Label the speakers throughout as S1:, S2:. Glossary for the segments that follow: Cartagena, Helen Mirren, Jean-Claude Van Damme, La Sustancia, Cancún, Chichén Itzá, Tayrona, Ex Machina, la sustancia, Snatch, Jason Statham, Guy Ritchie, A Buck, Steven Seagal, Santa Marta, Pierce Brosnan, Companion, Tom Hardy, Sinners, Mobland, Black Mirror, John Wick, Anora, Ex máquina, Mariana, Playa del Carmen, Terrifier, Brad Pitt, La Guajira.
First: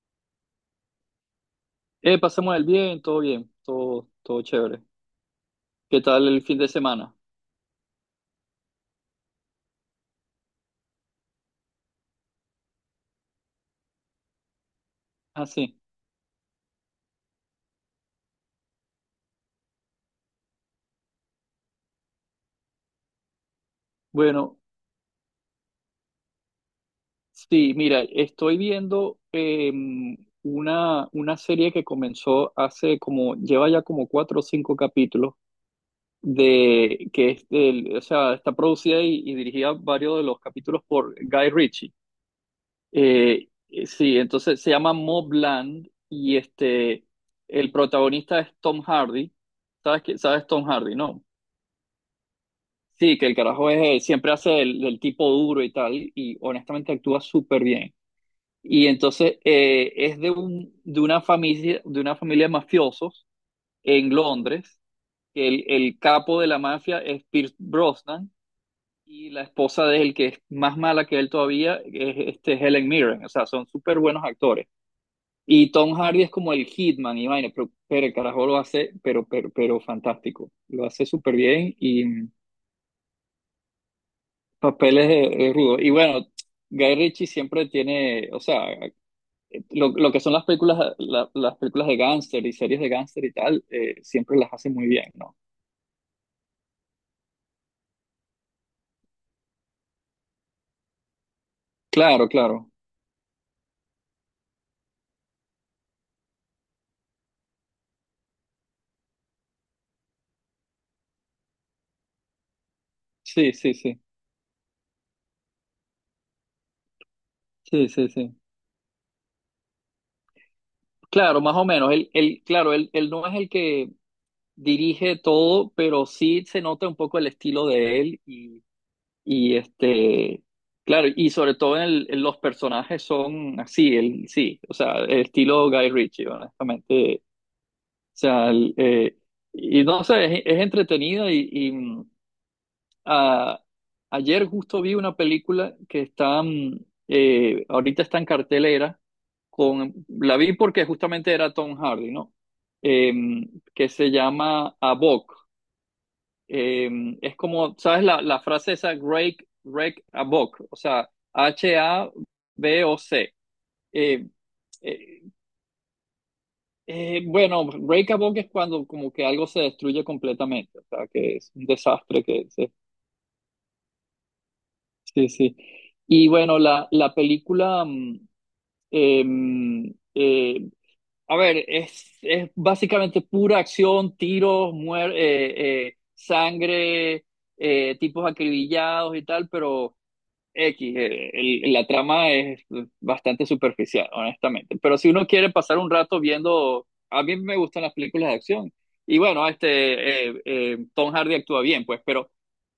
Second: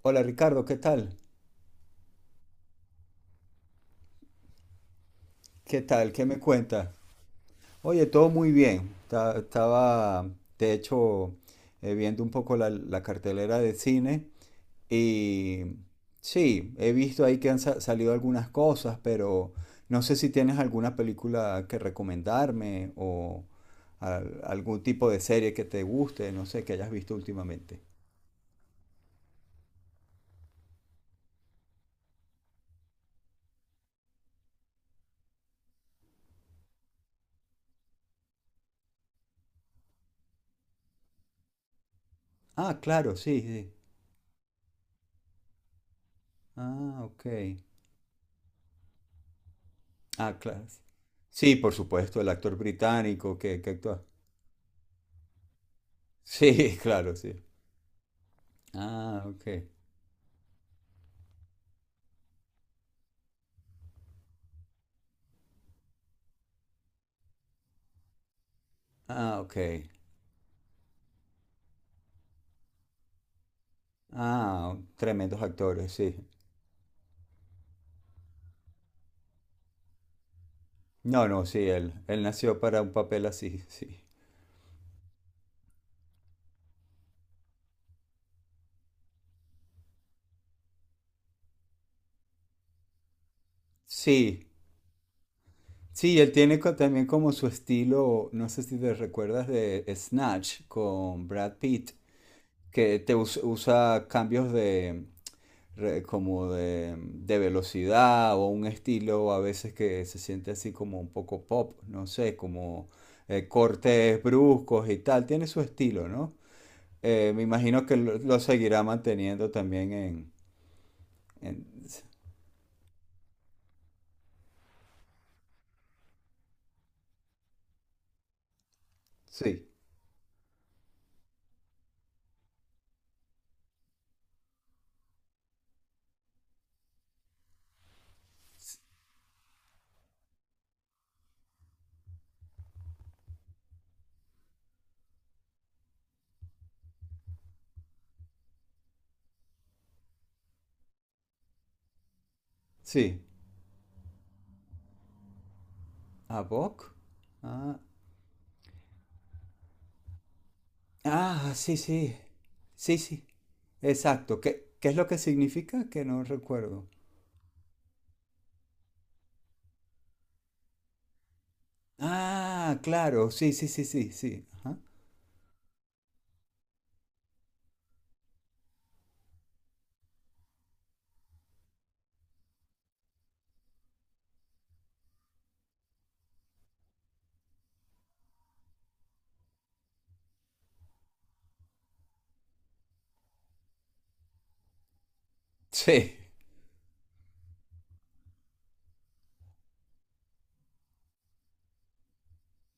S1: Hola Ricardo, ¿qué tal?
S2: Pasamos el bien, todo, todo chévere.
S1: ¿Qué
S2: ¿Qué
S1: tal? ¿Qué
S2: tal
S1: me
S2: el fin de
S1: cuentas?
S2: semana?
S1: Oye, todo muy bien. Estaba, de hecho, viendo un poco la cartelera de cine
S2: Ah,
S1: y
S2: sí.
S1: sí, he visto ahí que han salido algunas cosas, pero no sé si tienes alguna película que recomendarme o
S2: Bueno,
S1: algún tipo de serie que te guste, no sé, que hayas visto
S2: sí,
S1: últimamente.
S2: mira, estoy viendo una serie que comenzó hace como, lleva ya como cuatro o cinco capítulos, de, que es del, o sea, está producida y dirigida varios de los capítulos por Guy Ritchie.
S1: Ah, claro, sí, sí.
S2: Sí, entonces se llama Mobland y
S1: Ah,
S2: este,
S1: ok.
S2: el protagonista es Tom Hardy. ¿Sabes qué?
S1: Ah,
S2: ¿Sabes Tom
S1: claro.
S2: Hardy, no?
S1: Sí, por supuesto, el actor
S2: Sí, que el
S1: británico que,
S2: carajo
S1: que actúa.
S2: es, siempre hace el tipo duro y tal, y
S1: Sí,
S2: honestamente
S1: claro,
S2: actúa
S1: sí.
S2: súper bien. Y
S1: Ah,
S2: entonces
S1: ok.
S2: es de, un, de, una familia, de una familia de mafiosos en Londres, que el capo de la mafia es Pierce Brosnan, y
S1: Ah,
S2: la
S1: ok.
S2: esposa de él, que es más mala que él todavía, es este, Helen Mirren. O sea, son súper buenos actores.
S1: Ah, tremendos
S2: Y
S1: actores,
S2: Tom
S1: sí.
S2: Hardy es como el hitman, y vaina, pero el carajo lo hace, pero fantástico. Lo hace
S1: No,
S2: súper
S1: no, sí,
S2: bien
S1: él,
S2: y...
S1: él nació para un papel así, sí.
S2: Papeles de rudo. Y bueno, Guy Ritchie siempre tiene, o sea, lo que son las películas, la- las películas de gángster y series de gángster y tal, siempre
S1: Sí,
S2: las hace muy bien, ¿no?
S1: sí, él tiene también como su estilo, no sé si te recuerdas de Snatch con Brad Pitt,
S2: Claro, claro.
S1: que te usa cambios de, como de velocidad o un estilo a veces que se siente así como un poco pop, no sé, como
S2: Sí, sí, sí.
S1: cortes bruscos y tal, tiene su estilo, ¿no? Me imagino
S2: Sí,
S1: que
S2: sí,
S1: lo,
S2: sí.
S1: lo seguirá manteniendo también en,
S2: Claro, más
S1: en-
S2: o menos. Él, claro, él no es el que dirige todo, pero sí se nota un poco el estilo de él y
S1: Sí,
S2: este, claro, y sobre todo en el- en los personajes son así, él, sí, o sea, el estilo Guy Ritchie, honestamente. O sea, el, y no sé, es entretenida y, y, a- ayer justo vi una película que está, ahorita está en cartelera, con, la vi porque justamente era Tom Hardy, ¿no?
S1: sí.
S2: Em, que se llama A Buck.
S1: ¿A Vogue?
S2: Es como,
S1: Ah,
S2: ¿sabes la, la frase esa? Rake, rake a Buck, o sea,
S1: ah, sí, sí. Sí, sí.
S2: H-A-B-O-C.
S1: Exacto. ¿Qué es lo que significa? Que no recuerdo.
S2: Bueno, breakable es cuando como que algo se destruye completamente, o sea, que es un desastre, que se-
S1: Ah, claro, sí, sí, sí, sí, sí. Ajá.
S2: sí, sí. Y bueno, la película, eh, mm, eh, a ver, es básicamente pura acción, tiros, muer- sangre, tipos acribillados y tal, pero X, el- la trama es bastante superficial, honestamente. Pero si uno quiere pasar un
S1: Sí.
S2: rato viendo, a mí me gustan las películas de acción. Y bueno, este, Tom Hardy actúa bien, pues, pero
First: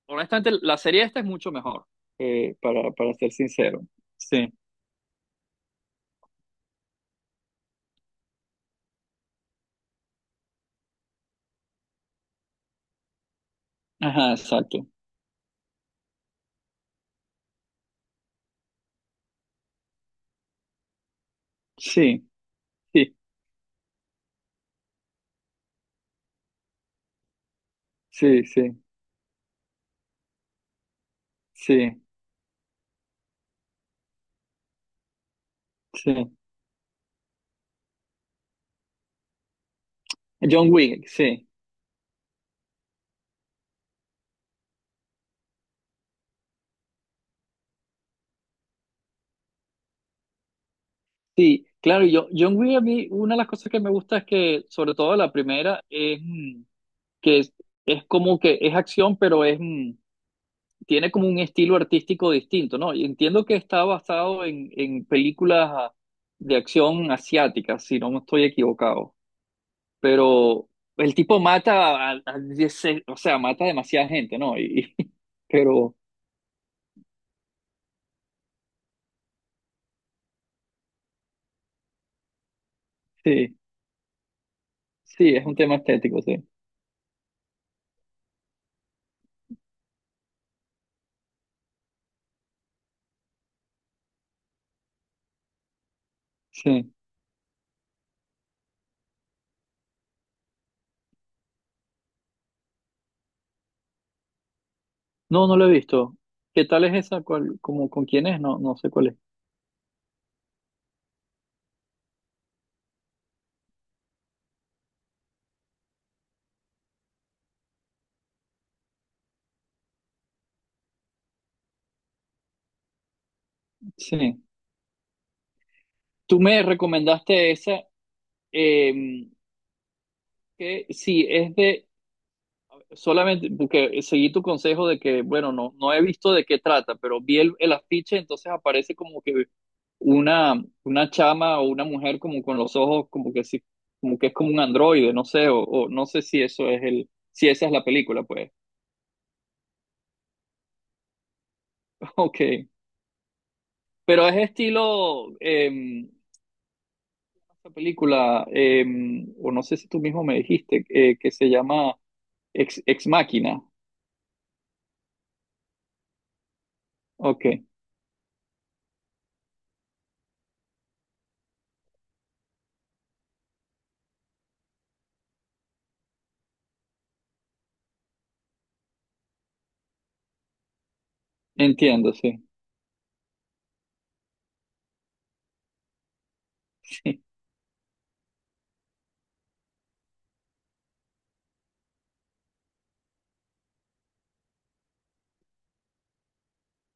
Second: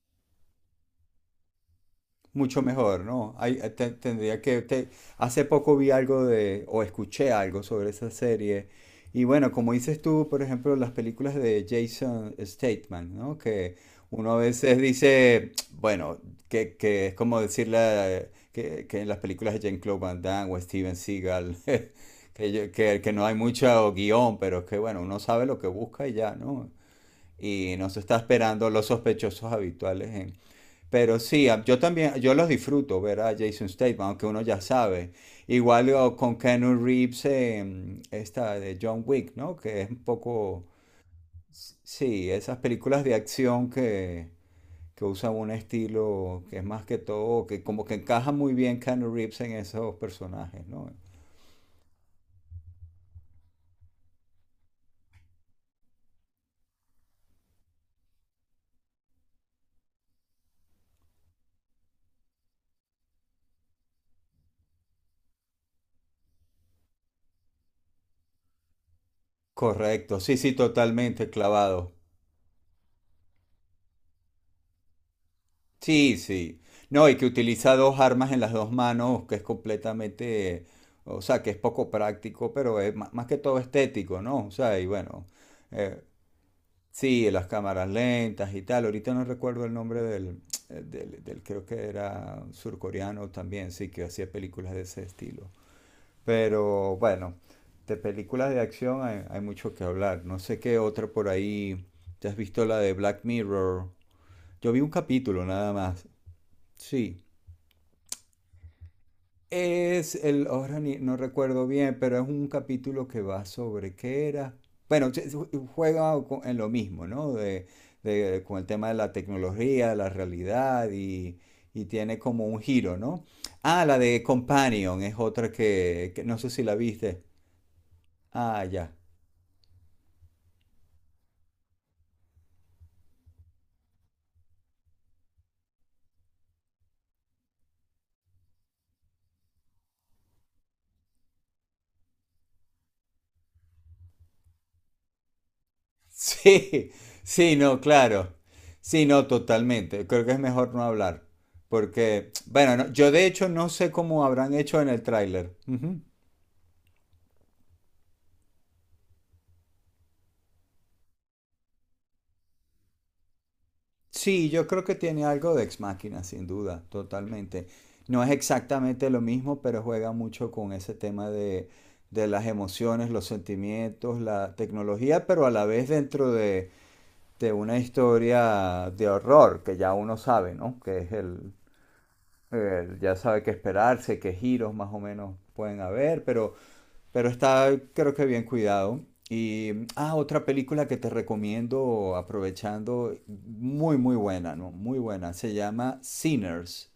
S2: honestamente la serie esta es mucho mejor,
S1: Mucho mejor,
S2: para ser
S1: ¿no?
S2: sincero. Sí,
S1: Hace poco vi algo de, o escuché algo sobre esa serie. Y bueno, como dices tú, por ejemplo, las películas de Jason Statham, ¿no? Que
S2: ajá,
S1: uno a veces
S2: exacto.
S1: dice, bueno, que es como decirle que en las películas de Jean-Claude Van Damme o Steven Seagal,
S2: Sí,
S1: que
S2: sí,
S1: no hay mucho guión, pero es que bueno, uno sabe lo que busca y ya, ¿no? Y no se está
S2: sí,
S1: esperando
S2: sí,
S1: los sospechosos habituales, pero sí, yo
S2: sí,
S1: también, yo los disfruto ver a Jason Statham, aunque uno ya sabe. Igual o
S2: sí.
S1: con Keanu Reeves, esta de John Wick, ¿no? Que es un poco,
S2: John Wick, sí.
S1: sí, esas películas de acción que usan un estilo que es más que todo, que como que encaja muy bien Keanu Reeves en esos personajes, ¿no?
S2: Sí, claro, yo, John Wick a mí, una de las cosas que me gusta es que, sobre todo la primera, es, que es como que es acción, pero es, tiene como un estilo artístico distinto, ¿no? Y entiendo que está basado en películas de acción asiáticas, si no me estoy equivocado,
S1: Correcto, sí, sí,
S2: pero el
S1: totalmente
S2: tipo
S1: clavado.
S2: mata, a 10 o sea, mata a demasiada gente, ¿no? Y- pero
S1: Sí, sí. No, y que utiliza dos armas en las dos manos, que es completamente, o sea, que es poco práctico, pero es más que
S2: sí,
S1: todo estético, ¿no? O sea, y bueno,
S2: sí, es un tema
S1: eh,
S2: estético, sí,
S1: sí, las cámaras lentas y tal. Ahorita no recuerdo el nombre creo que era surcoreano también, sí, que hacía películas de ese estilo.
S2: sí.
S1: Pero bueno, de películas de acción hay mucho que hablar. No sé qué otra por ahí. ¿Te has visto la de Black Mirror? Yo vi un capítulo
S2: No, no lo he
S1: nada más.
S2: visto. ¿Qué tal es esa?
S1: Sí.
S2: ¿Cuál, como, con quién es? No, no sé cuál es.
S1: Es el, ahora no recuerdo bien, pero es un capítulo que va sobre qué era. Bueno, se juega en lo mismo, ¿no? Con el tema de la tecnología, de la realidad y, tiene como un giro, ¿no? Ah, la de
S2: Sí.
S1: Companion es otra que no
S2: Tú
S1: sé si
S2: me
S1: la viste.
S2: recomendaste esa,
S1: Ah, ya.
S2: eh, que sí, es de. Solamente porque seguí tu consejo de que, bueno, no, no he visto de qué trata, pero vi el afiche, entonces aparece como que una chama o una mujer como con los ojos, como que sí, como que es como un androide, no sé, o no sé si eso es
S1: Sí,
S2: el, si
S1: sí,
S2: esa es
S1: no,
S2: la película,
S1: claro.
S2: pues.
S1: Sí, no, totalmente. Creo que es mejor no hablar. Porque,
S2: Ok.
S1: bueno, yo de hecho no sé cómo
S2: Pero es
S1: habrán hecho en el
S2: estilo,
S1: tráiler.
S2: esta película, o no sé si tú mismo me dijiste, que se llama Ex Machina.
S1: Sí, yo creo que tiene algo de Ex máquina, sin duda,
S2: Ok,
S1: totalmente. No es exactamente lo mismo, pero juega mucho con ese tema de, las emociones, los sentimientos, la tecnología, pero a la vez dentro de una historia de horror, que ya uno sabe, ¿no?
S2: entiendo, sí.
S1: Ya sabe qué esperarse, qué giros más o menos pueden haber, pero,
S2: Sí,
S1: pero está creo que bien cuidado. Y, ah, otra película que te recomiendo aprovechando, muy, muy buena, ¿no? Muy buena, se llama Sinners,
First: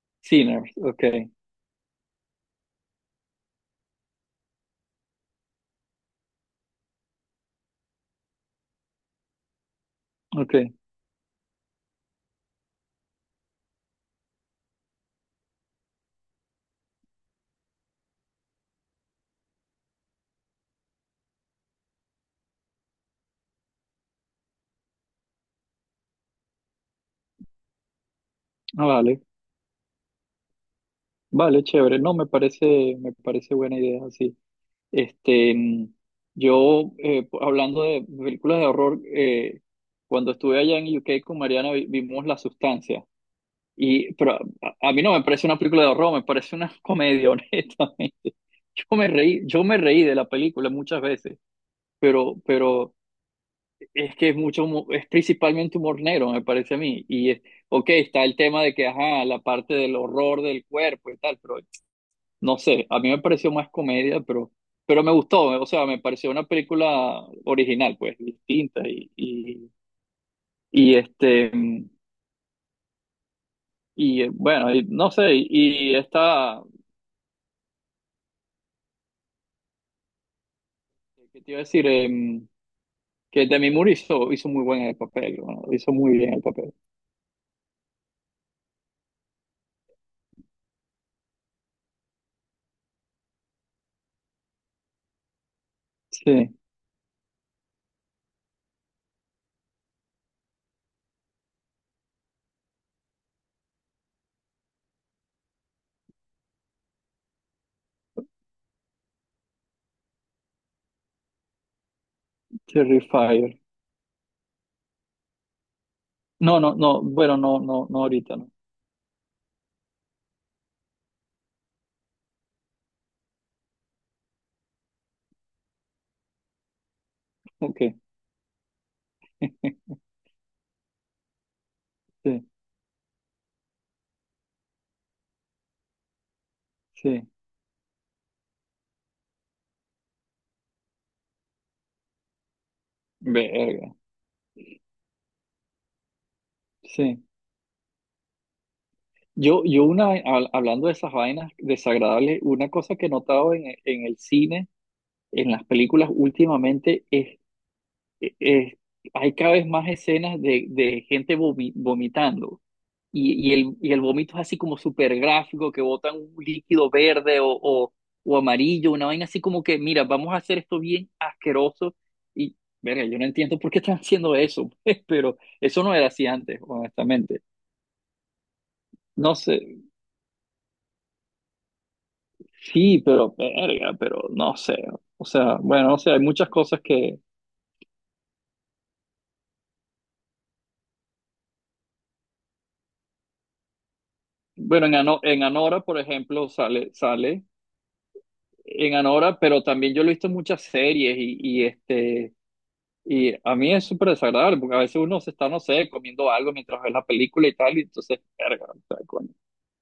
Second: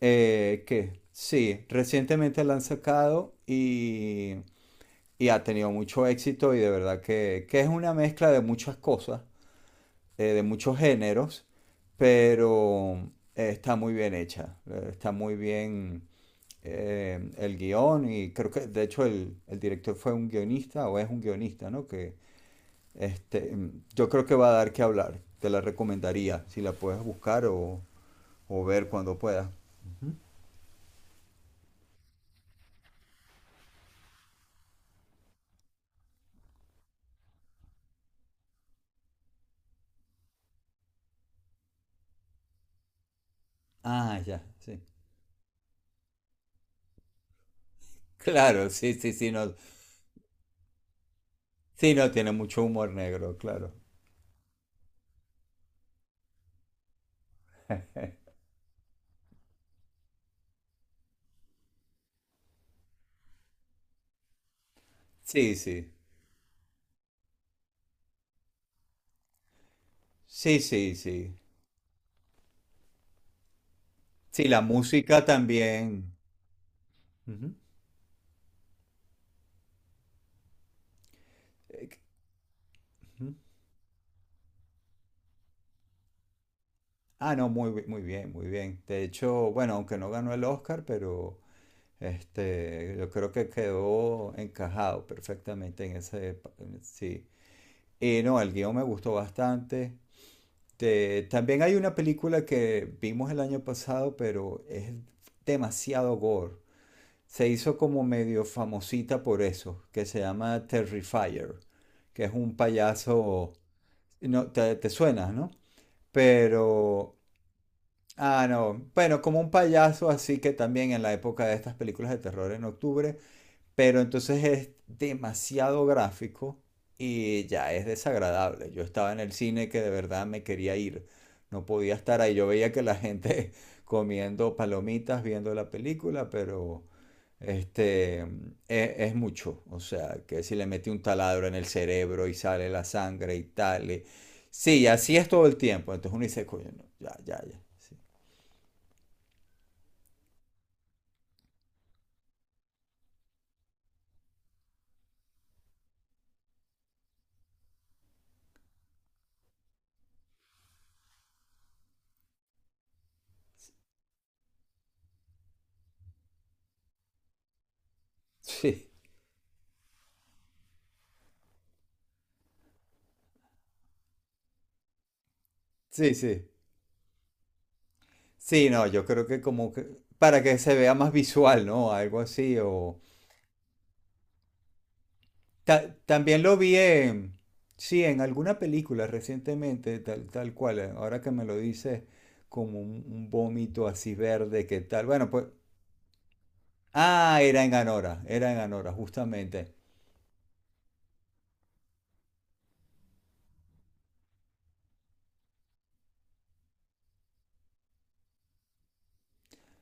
S2: Sinners,
S1: que
S2: ok,
S1: sí, recientemente la han sacado y ha tenido mucho éxito y de verdad que es una mezcla de muchas cosas de
S2: ok.
S1: muchos géneros, pero está muy bien hecha, está muy bien, el guión y creo que de hecho el director fue un guionista o es un guionista, ¿no? Que este, yo creo que va a dar que hablar, te la recomendaría si la puedes buscar o
S2: Ah,
S1: ver cuando
S2: vale.
S1: puedas.
S2: Vale, chévere. No, me parece buena idea, sí. Este, yo, po- hablando de películas de horror, cuando estuve allá en UK con Mariana vi- vimos La Sustancia. Y,
S1: Ah,
S2: pero
S1: ya, sí.
S2: a mí no me parece una película de horror, me parece una comedia, honestamente.
S1: Claro, sí, sí, sí, no,
S2: Yo me reí de la película muchas veces,
S1: sí, no tiene mucho humor
S2: pero
S1: negro, claro.
S2: es que es mucho, humo- es principalmente humor negro, me parece a mí. Y es, ok, está el tema de que, ajá, la parte del horror del cuerpo y tal, pero no sé, a mí me pareció más comedia, pero me gustó,
S1: Sí,
S2: o sea,
S1: sí,
S2: me pareció una película original, pues, distinta
S1: sí, sí,
S2: y,
S1: sí.
S2: este, y
S1: Sí, la
S2: bueno, y no
S1: música
S2: sé, y
S1: también.
S2: esta,
S1: Ujú.
S2: ¿qué te iba a decir?
S1: Ujú.
S2: Que Demi Moore hizo, hizo muy buen el papel, ¿no? Hizo muy bien el papel.
S1: Ah, no, muy, muy bien, muy bien. De hecho, bueno, aunque no ganó el Oscar, pero este, yo creo que quedó encajado perfectamente en ese,
S2: Sí,
S1: sí. Y no, el guión me gustó bastante. También hay una película que vimos el año pasado, pero es demasiado gore. Se hizo como medio famosita por eso, que se llama Terrifier, que es un
S2: Terrifier.
S1: payaso, no, te suena, ¿no?
S2: No, no, no,
S1: Pero
S2: bueno, no, no, no ahorita,
S1: Ah,
S2: no.
S1: no. Bueno, como un payaso así que también en la época de estas películas de terror en octubre, pero entonces es demasiado gráfico y ya
S2: Ok,
S1: es desagradable. Yo estaba en el cine que de verdad me quería ir, no podía estar ahí. Yo
S2: sí,
S1: veía que la gente comiendo palomitas, viendo la película, pero
S2: sí,
S1: este es mucho. O sea, que si le mete un taladro en el cerebro y sale la sangre y tal.
S2: verga,
S1: Sí, así es todo el tiempo. Entonces uno dice, coño, no, ya,
S2: sí.
S1: ya, ya.
S2: Yo una, hab- hablando de esas vainas desagradables, una cosa que he notado en el cine, en las películas últimamente, es, e, es- hay cada vez más escenas de gente vomi- vomitando. Y el vómito es así como súper gráfico, que botan un líquido verde o amarillo,
S1: Sí,
S2: una vaina así como que, mira, vamos a hacer esto bien asqueroso. Y, verga, yo no entiendo por qué están haciendo eso, pero eso no era
S1: sí,
S2: así
S1: sí.
S2: antes, honestamente.
S1: Sí, no, yo creo
S2: No
S1: que
S2: sé.
S1: como que para que se vea más visual, ¿no? Algo así. O
S2: Sí, pero verga, pero no sé. O sea, bueno, o sea, hay
S1: También
S2: muchas
S1: lo vi
S2: cosas que,
S1: en, sí, en alguna película recientemente, tal, tal cual. Ahora que me lo dices, como un, vómito así verde, que
S2: bueno, en,
S1: tal?
S2: Ano-
S1: Bueno,
S2: en
S1: pues,
S2: Anora, por ejemplo, sale, sale
S1: era en Anora,
S2: en Anora, pero
S1: justamente.
S2: también yo lo he visto en muchas series y este, y a mí es súper desagradable porque a veces uno se está, no sé, comiendo algo mientras ve la película y tal, y entonces, verga, o sea, coño.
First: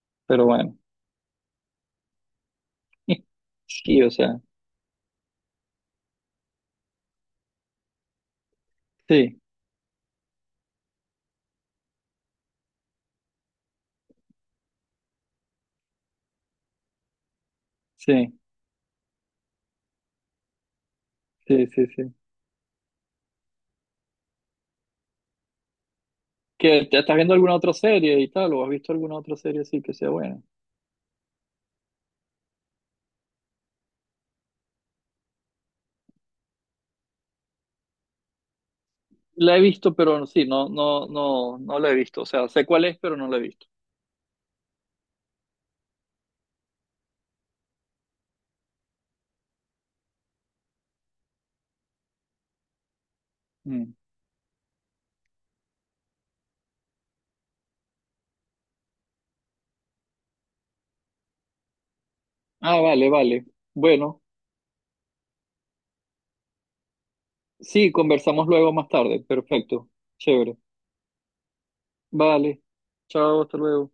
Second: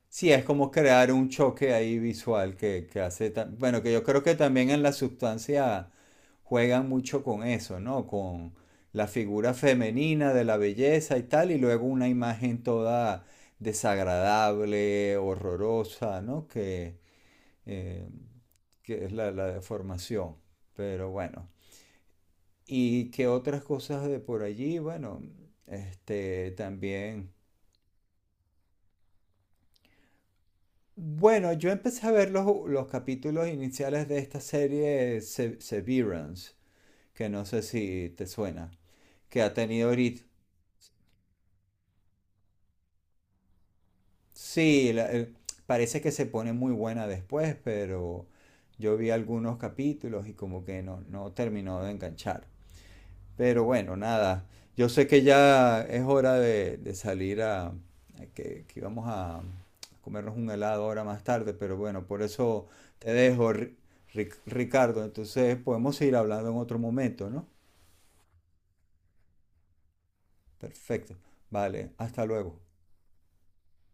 S1: Sí, es
S2: Pero
S1: como
S2: bueno,
S1: crear un choque ahí visual que hace, bueno, que
S2: sí,
S1: yo
S2: o
S1: creo que
S2: sea,
S1: también en la sustancia juegan mucho con eso, ¿no? Con la
S2: sí,
S1: figura femenina de la belleza y tal, y luego una imagen toda desagradable, horrorosa, ¿no? Eh,
S2: sí,
S1: que es la deformación. Pero bueno,
S2: sí, sí, sí.
S1: y que otras cosas de por allí, bueno, este
S2: ¿Qué, te estás
S1: también.
S2: viendo alguna otra serie y tal, o has visto alguna otra serie así que sea buena?
S1: Bueno, yo empecé a ver los capítulos iniciales de esta serie Severance, que no sé si te suena, que ha
S2: La he
S1: tenido
S2: visto,
S1: ahorita,
S2: pero sí, no, no, no, no la he visto. O sea, sé cuál es, pero no la he visto.
S1: sí, parece que se pone muy buena después, pero yo vi algunos capítulos y como que no, no terminó de enganchar. Pero
S2: Mm.
S1: bueno, nada, yo sé que ya es hora de salir a que vamos a comernos un helado ahora más tarde, pero bueno, por eso
S2: Ah, vale,
S1: te
S2: vale.
S1: dejo,
S2: Bueno,
S1: Ricardo. Entonces podemos seguir hablando en otro momento, ¿no?
S2: sí, conversamos luego más tarde. Perfecto. Chévere.
S1: Perfecto. Vale, hasta
S2: Vale.
S1: luego.
S2: Chao, hasta luego.